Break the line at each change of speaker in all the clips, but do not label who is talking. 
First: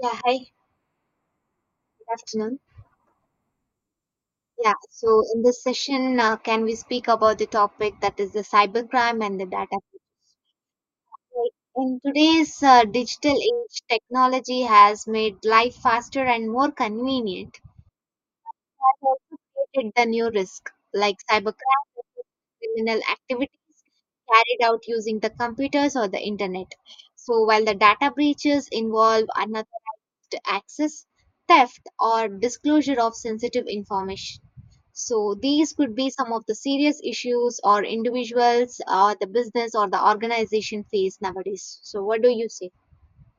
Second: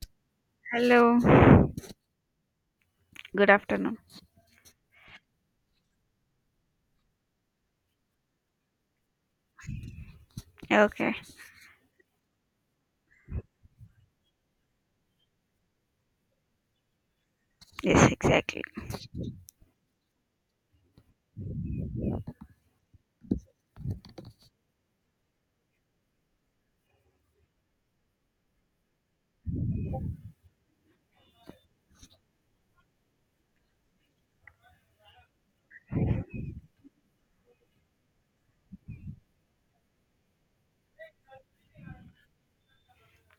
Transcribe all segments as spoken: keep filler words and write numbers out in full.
Yeah, hi, good
Hello,
afternoon.
good afternoon.
Yeah, so in this session, uh, can we speak about the topic that is the cybercrime and the data
Okay,
breach? In today's uh, digital age, technology has made life faster and more convenient.
yes, exactly.
It has also created the new risk, like cybercrime, which is criminal activities carried out using the computers or the internet. So while the data breaches involve unauthorized access, theft, or disclosure of sensitive information. So these could be some of the serious issues or individuals or the business or the organization face nowadays. So what do you say?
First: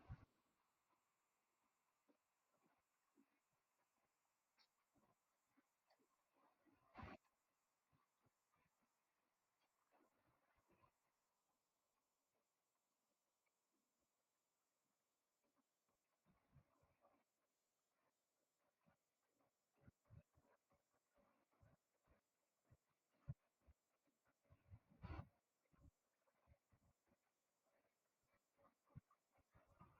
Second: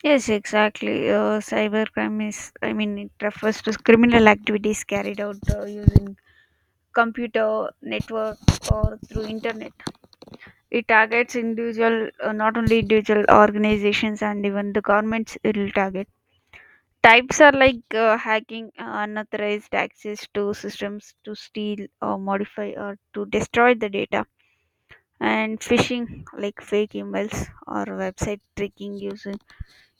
Yes, exactly. Uh, cybercrime is, I mean, it refers to criminal activities carried out uh, using computer network or through internet. It targets individual, uh, not only individual organizations and even the governments. It will target. Types are like uh, hacking, uh, unauthorized access to systems to steal or modify or to destroy the data, and phishing like fake emails or website tricking user,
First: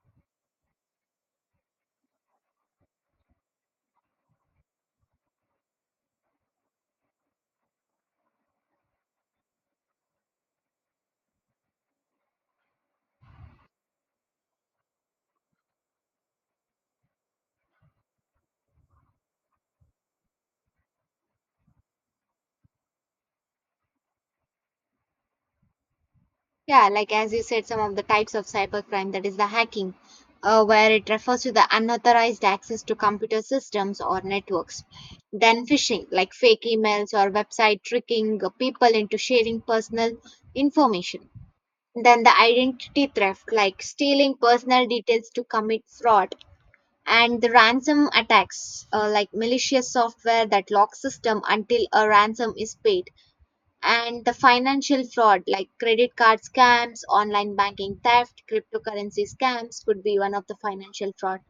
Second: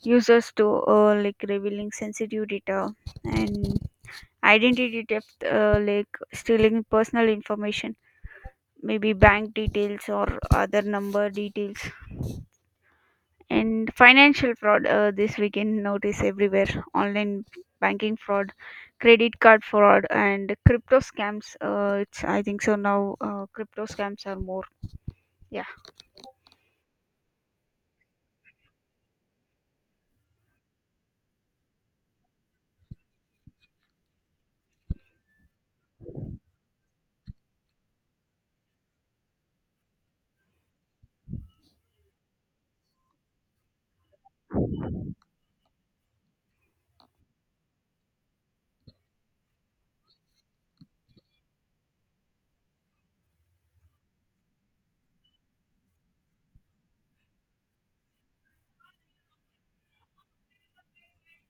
users to uh, like revealing sensitive data, and identity theft uh, like stealing personal information, maybe bank details or other number details, and financial fraud. Uh, this we can notice everywhere: online banking fraud, credit card fraud, and crypto scams. Uh, it's i think so now uh, crypto scams are more. Yeah.
Yeah, like as you said, some of the types of cybercrime that is the hacking, uh, where it refers to the unauthorized access to computer systems or networks. Then phishing, like fake emails or website tricking uh, people into sharing personal information. Then the identity theft, like stealing personal details to commit fraud, and the ransom attacks uh, like malicious software that locks system until a ransom is paid, and the financial fraud like credit card scams, online banking theft, cryptocurrency scams could be one of the financial fraud,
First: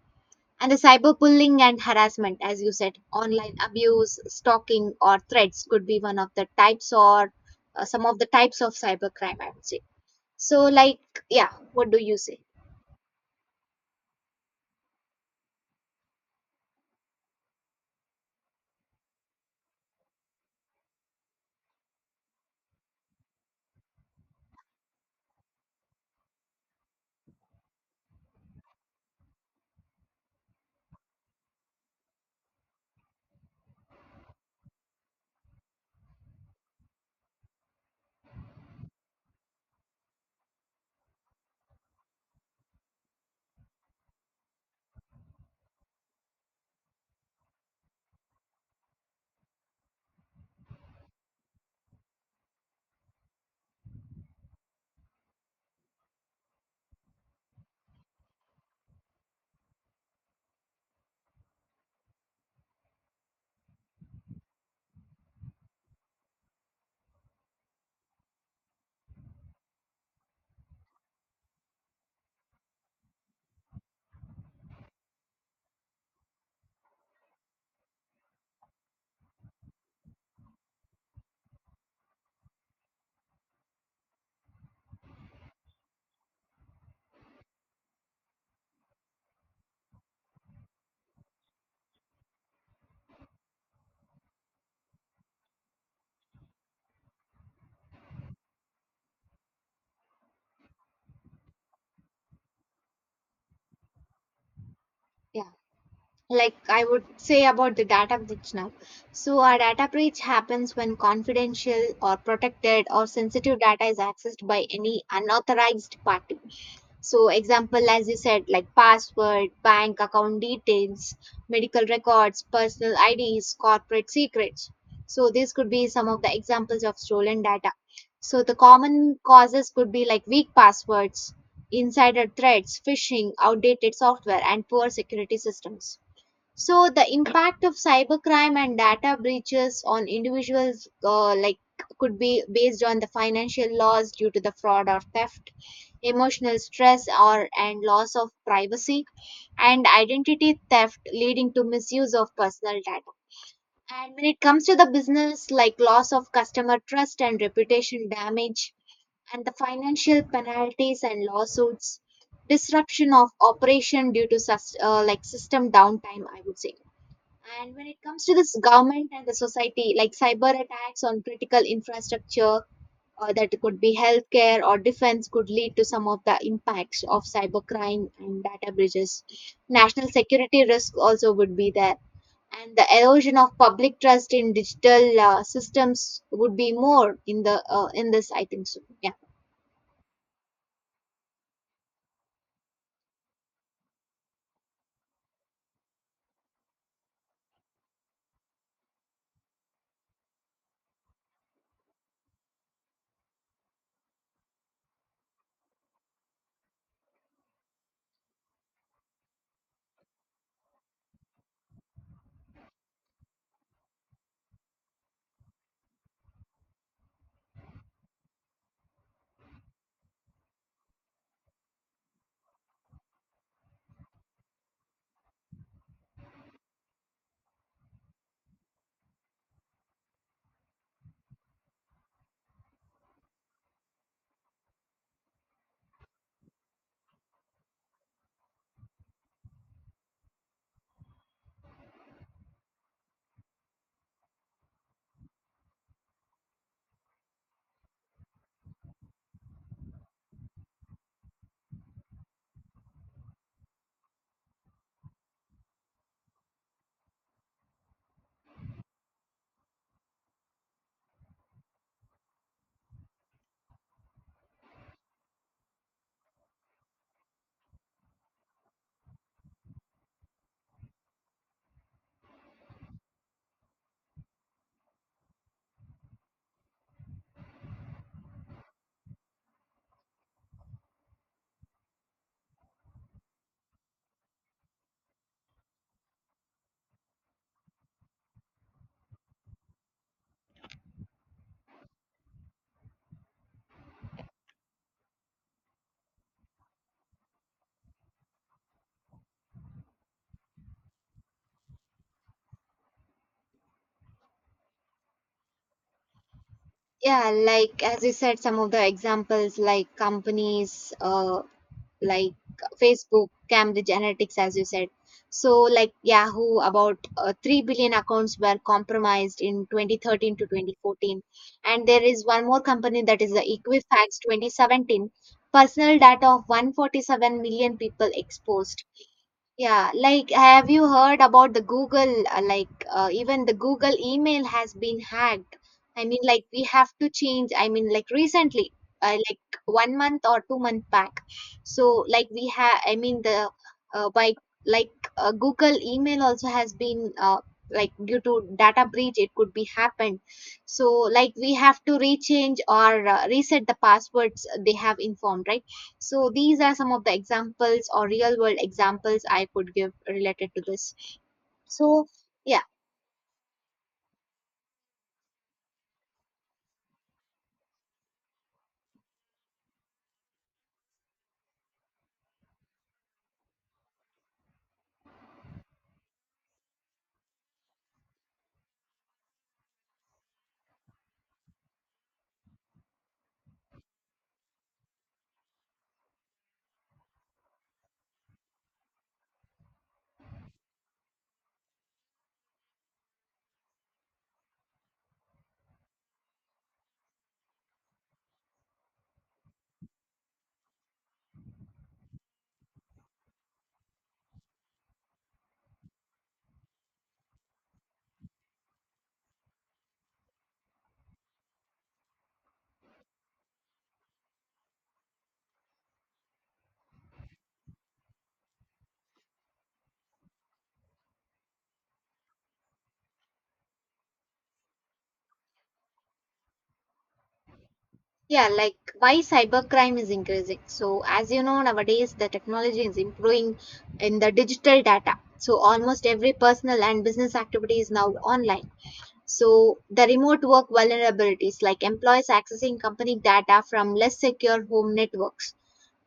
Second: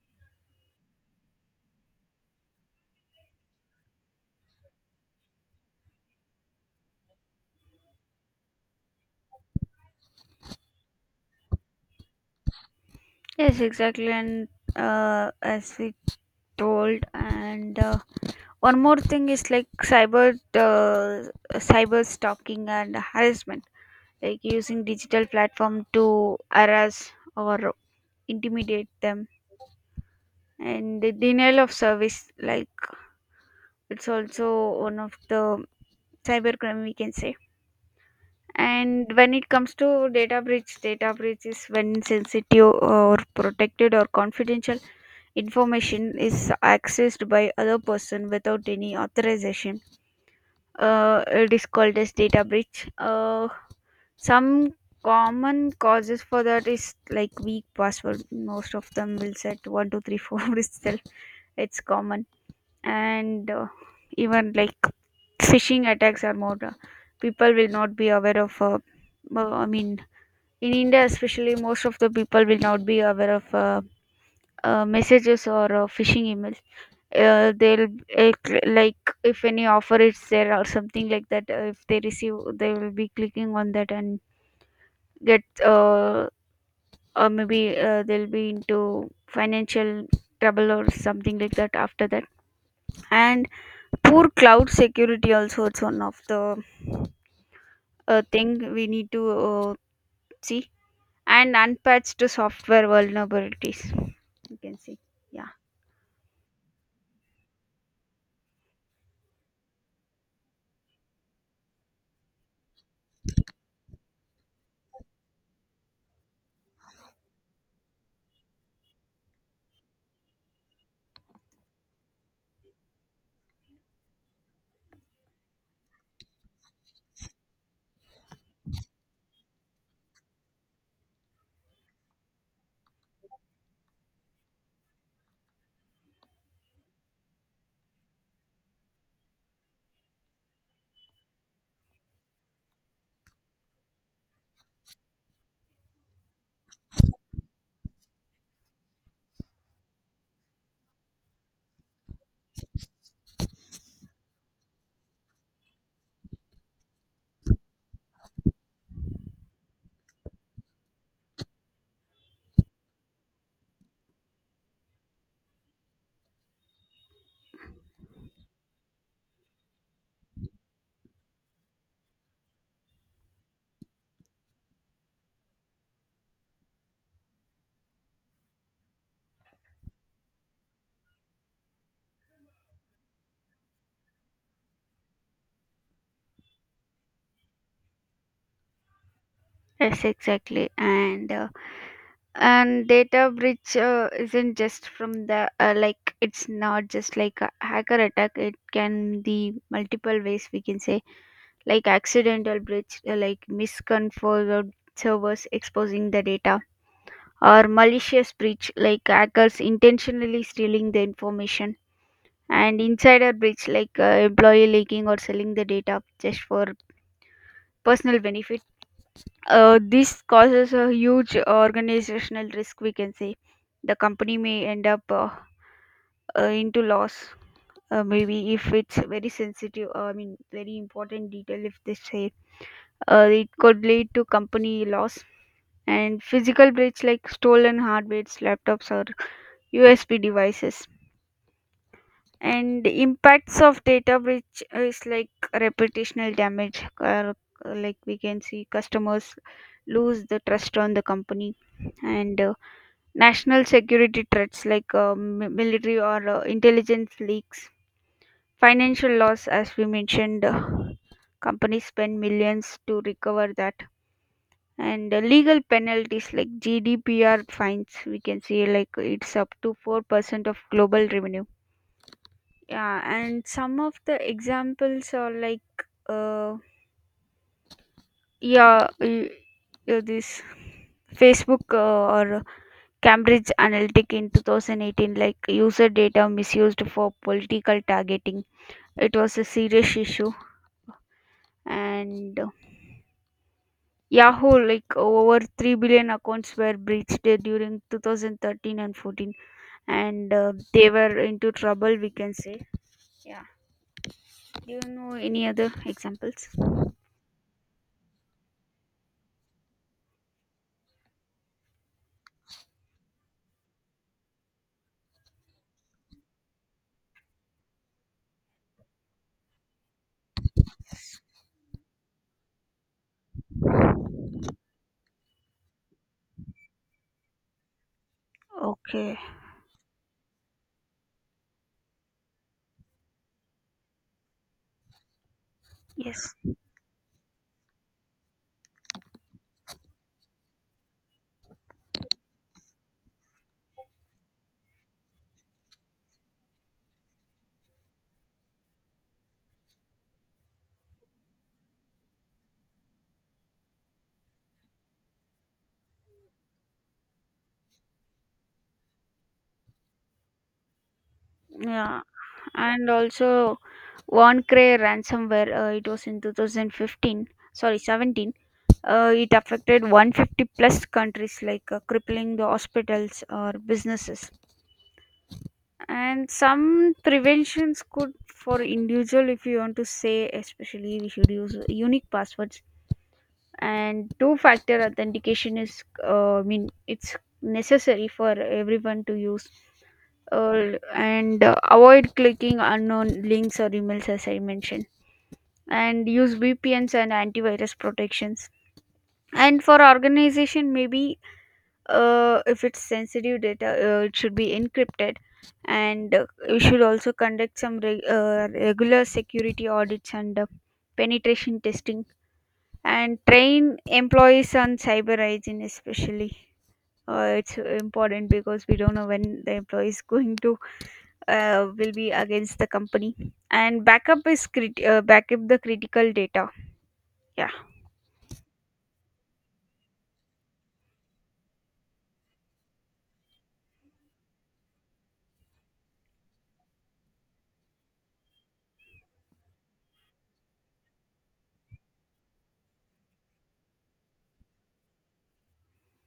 and the cyberbullying and harassment, as you said, online abuse, stalking or threats could be one of the types, or uh, some of the types of cybercrime, I would say. So like, yeah, what do you say?
Yes, exactly. And uh, as we told, and uh, One more thing is like cyber, uh, cyber stalking and harassment, like using digital platform to harass or intimidate them, and the denial of service, like it's also one of the cybercrime we can say. And when it comes to data breach, data breach is when sensitive or protected or confidential information is accessed by other person without any authorization. Uh, it is called as data breach. Uh, some common causes for that is like weak password. Most of them will set one two three four itself. It's common, and uh, even like phishing attacks are more. Uh, people will not be aware of. Uh, uh, I mean, in India especially, most of the people will not be aware of Uh, uh, messages or uh, phishing emails. uh, they'll uh, cl- like if any offer is there or something like that, uh, if they receive, they will be clicking on that and get uh, or maybe uh, they'll be into financial trouble or something like that after that. And poor cloud security also, it's one of the uh, thing we need to uh, see, and unpatched software vulnerabilities you can see. Yeah.
Yeah, like I would say about the data breach now. So, a data breach happens when confidential or protected or sensitive data is accessed by any unauthorized party. So, example, as you said, like password, bank account details, medical records, personal I Ds, corporate secrets. So, these could be some of the examples of stolen data. So, the common causes could be like weak passwords, insider threats, phishing, outdated software, and poor security systems. So the impact of cybercrime and data breaches on individuals, uh, like could be based on the financial loss due to the fraud or theft, emotional stress or and loss of privacy, and identity theft leading to misuse of personal data. And when it comes to the business, like loss of customer trust and reputation damage, and the financial penalties and lawsuits, disruption of operation due to sus- uh, like system downtime, I would say. And when it comes to this government and the society, like cyber attacks on critical infrastructure, uh, that could be healthcare or defense, could lead to some of the impacts of cybercrime and data breaches. National security risk also would be there. And the erosion of public trust in digital uh, systems would be more in the uh, in this, I think so. Yeah,
Yes, exactly. And uh, and data breach uh, isn't just from the uh, like, it's not just like a hacker attack. It can be multiple ways we can say, like accidental breach, uh, like misconfigured servers exposing the data, or malicious breach, like hackers intentionally stealing the information, and insider breach, like uh, employee leaking or selling the data just for personal benefit. Uh, this causes a huge organizational risk, we can say. The company may end up uh, uh, into loss. Uh, maybe if it's very sensitive, uh, I mean, very important detail, if they say, uh, it could lead to company loss. And physical breach like stolen hardware, laptops, or U S Bs devices. And impacts of data breach is like reputational damage, uh, like we can see customers lose the trust on the company, and uh, national security threats like uh, mi- military or uh, intelligence leaks, financial loss, as we mentioned. Uh, companies spend millions to recover that, and uh, legal penalties like G D P R fines. We can see like it's up to four percent of global revenue. Yeah, and some of the examples are like, uh, yeah, y- yeah, this Facebook uh, or Cambridge Analytic in two thousand eighteen, like user data misused for political targeting. It was a serious issue. And uh, Yahoo, like over three billion accounts were breached uh, during two thousand thirteen and fourteen, and uh, they were into trouble, we can say. Yeah. Do you know any other examples?
yeah. Like as you said, some of the examples like companies, uh, like Facebook, Cambridge Analytics, as you said. So, like Yahoo, about uh, three billion accounts were compromised in twenty thirteen to twenty fourteen. And there is one more company that is the Equifax twenty seventeen, personal data of one hundred forty-seven million people exposed.
Okay.
Yeah, like have you heard about the Google? uh, Like uh, even the Google email has been hacked. I mean,
Yes.
like we have to change. I mean, like recently, uh, like one month or two month back. So like we have. I mean the uh, by like uh, Google email also has been uh, like due to data breach it could be happened. So like we have to rechange or uh, reset the passwords they have informed, right? So these are some of the examples or real world examples I could give related to this.
Yeah.
So, yeah,
And also OneCray ransomware, uh, it was in two thousand fifteen, sorry seventeen. Uh, it affected one hundred fifty plus countries, like uh, crippling the hospitals or businesses. And some preventions could for individual, if you want to say, especially we should use unique passwords. And two-factor authentication is, uh, I mean, it's necessary for everyone to use. Uh, and uh, Avoid clicking unknown links or emails, as I mentioned. And use V P Ns and antivirus protections, and for organization maybe, uh, if it's sensitive data, uh, it should be encrypted, and uh, we should also conduct some reg- uh, regular security audits and uh, penetration testing, and train employees on cyber hygiene especially. Uh, it's important because we don't know when the employee is going to uh, will be against the company, and backup is crit- uh, backup the critical data. Yeah.
yeah, like why cybercrime is increasing. So, as you know, nowadays the technology is improving in the digital data. So, almost every personal and business activity is now online. So, the remote work vulnerabilities, like employees accessing company data from less secure home networks,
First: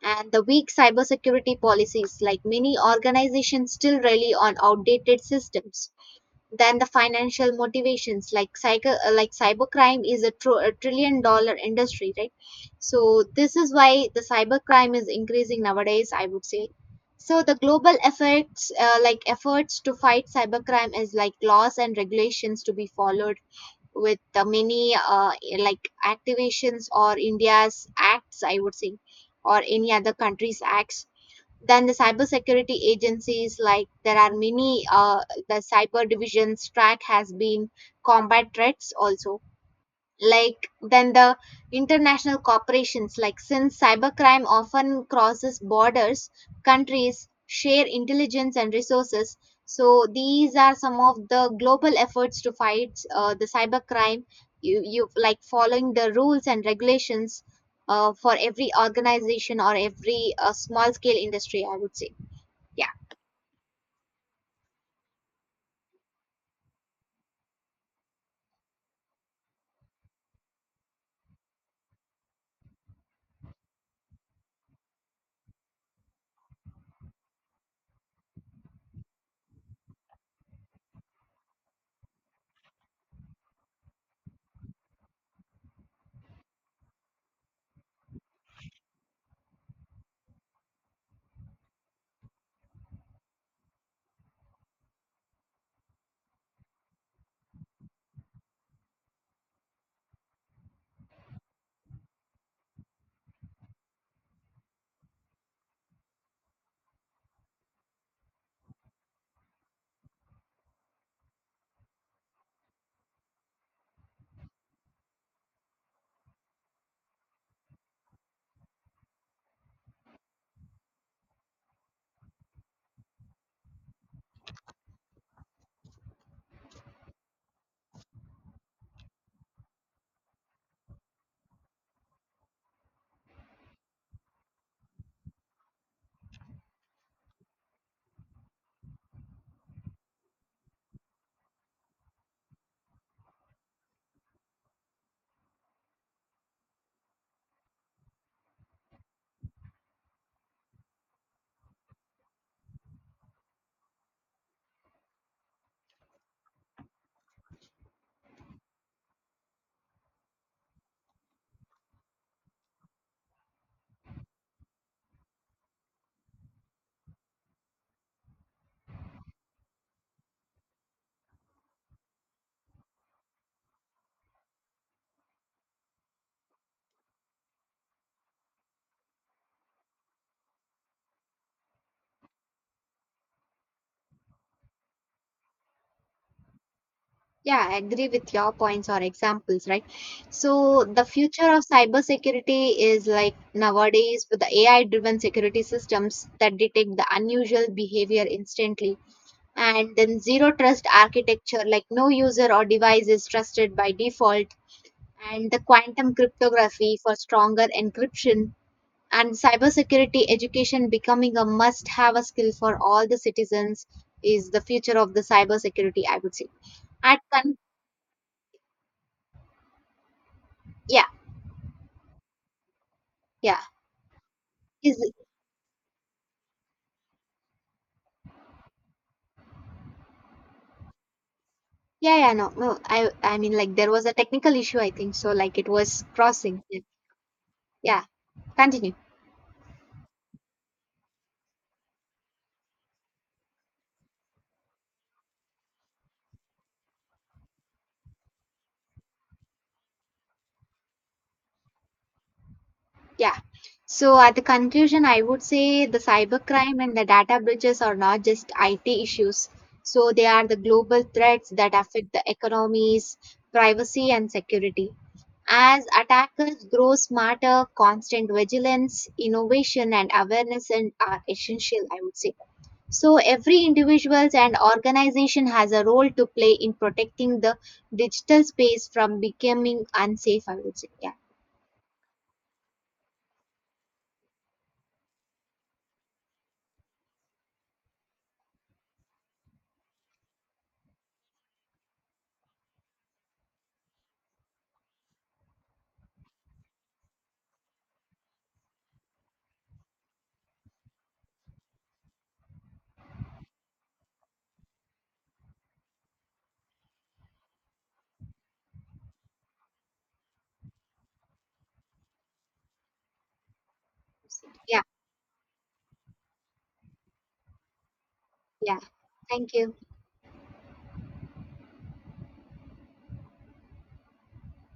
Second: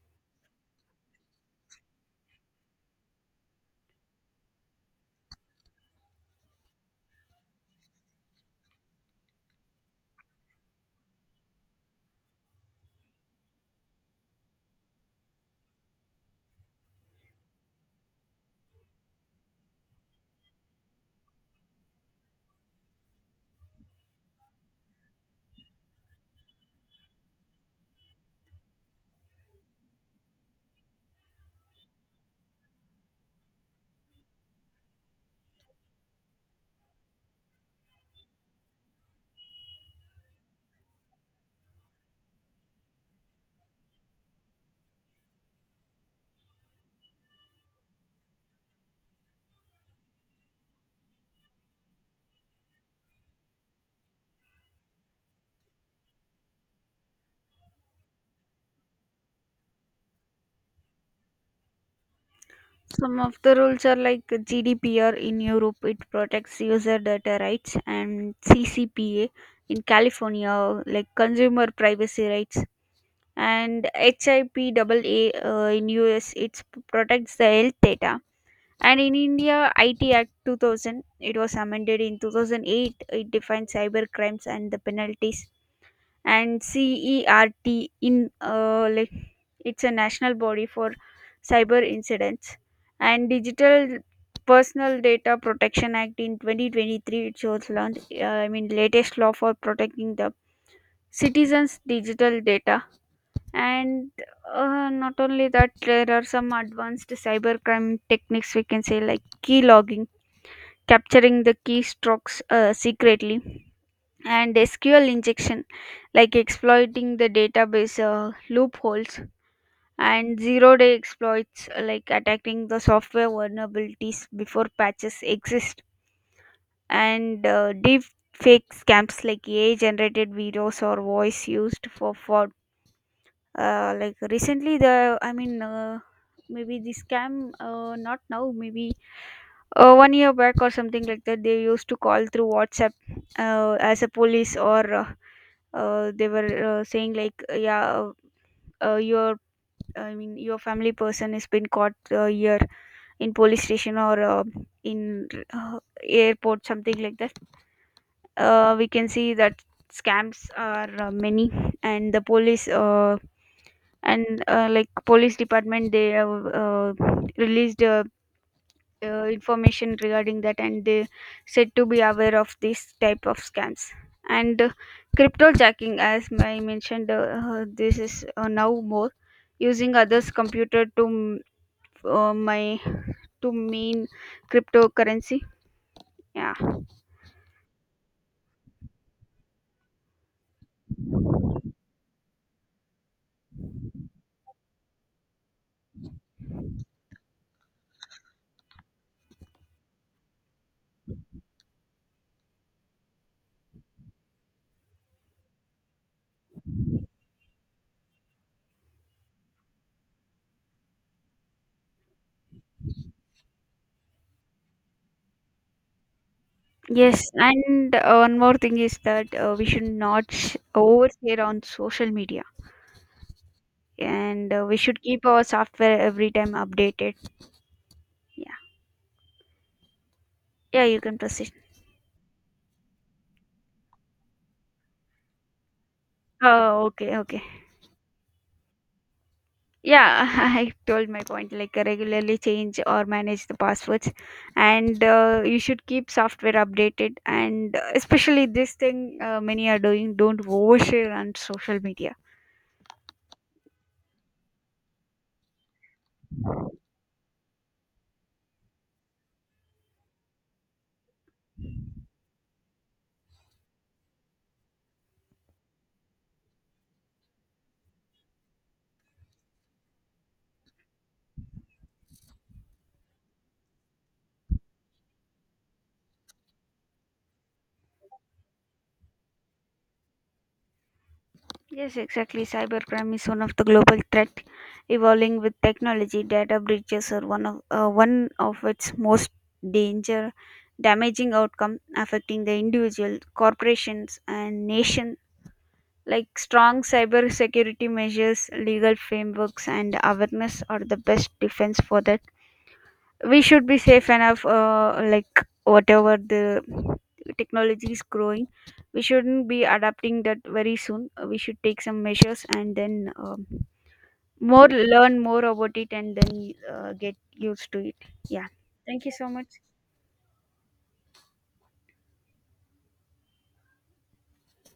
and the weak cybersecurity policies, like many organizations, still rely on outdated systems. Then the financial motivations, like cyber, like cybercrime is a, tr- a trillion dollar industry, right? So this is why the cybercrime is increasing nowadays, I would say. So the global efforts, uh, like efforts to fight cybercrime, is like laws and regulations to be followed with the many uh, like activations or India's acts, I would say, or any other country's acts. Then the cybersecurity agencies, like there are many, uh, the cyber divisions track has been combat threats also, like than the international corporations, like since cybercrime often crosses borders, countries share intelligence and resources. So these are some of the global efforts to fight uh, the cybercrime, you, you like following the rules and regulations uh, for every organization or every uh, small scale industry, I would say.
Some of the rules are like G D P R in Europe, it protects user data rights, and C C P A in California, like consumer privacy rights, and HIPAA uh, in U S, it protects the health data. And in India, I T Act two thousand, it was amended in two thousand eight, it defines cyber crimes and the penalties, and CERT in uh, like, it's a national body for cyber incidents. And digital personal data protection act in twenty twenty-three, it shows launched. uh, I mean, latest law for protecting the citizens digital data. And uh, Not only that, there are some advanced cybercrime techniques we can say, like key logging, capturing the keystrokes uh, secretly, and S Q L injection, like exploiting the database uh, loopholes, and zero day exploits, uh, like attacking the software vulnerabilities before patches exist, and uh, deep fake scams like A I generated videos or voice used for fraud. Uh, like recently, the I mean, uh, maybe the scam, uh, not now, maybe uh, one year back or something like that, they used to call through WhatsApp uh, as a police, or uh, uh, they were uh, saying like uh, yeah uh, uh, your I mean your family person has been caught uh, here in police station, or uh, in uh, airport, something like that. Uh, we can see that scams are uh, many. And the police uh, and uh, Like police department, they have uh, released a uh, information regarding that, and they said to be aware of this type of scams. And uh, Crypto jacking, as I mentioned, uh, uh, this is uh, now more, using others computer to m- uh, my to mean cryptocurrency. Yeah.
Yeah, I agree with your points or examples, right? So the future of cybersecurity is like nowadays with the A I-driven security systems that detect the unusual behavior instantly. And then zero trust architecture, like no user or device is trusted by default, and the quantum cryptography for stronger encryption, and cybersecurity education becoming a must-have skill for all the citizens is the future of the cybersecurity, I would say. At
Yes,
con-
and uh, one more thing is that uh, we should not sh-
yeah.
overshare on social media,
Yeah,
and uh, we
is
should
it-
keep our software every time updated. Yeah. Yeah, you can proceed.
yeah, yeah, no, no. I, I mean, like there was a technical issue, I think. So, like it was crossing. Yeah,
Oh, okay, okay.
yeah, continue.
Yeah. I told my point, like regularly change or manage the passwords, and uh, you should keep software updated, and uh, especially this thing uh, many are doing, don't overshare on social media.
Yeah. So at the conclusion, I would say the cybercrime and the data breaches are not just I T issues. So they are the global threats that affect the economies, privacy, and security. As attackers grow smarter, constant vigilance, innovation, and awareness and are essential, I would say. So every individual and organization has a role to play in protecting the digital space from becoming unsafe, I would say. Yeah.
Yes, exactly, cybercrime is one of the global threat evolving with technology. Data breaches are one of uh, one of its most danger damaging outcome, affecting the individual corporations and nation. Like strong cyber security measures, legal frameworks, and awareness are the best defense for that. We should be safe enough, uh, like whatever the technology is growing. We shouldn't be adapting that very soon. Uh, We should take some measures and then um, more,
Yeah.
learn more about it, and then uh, get used to it. Yeah.
Yeah.
Thank you so much.
Thank you.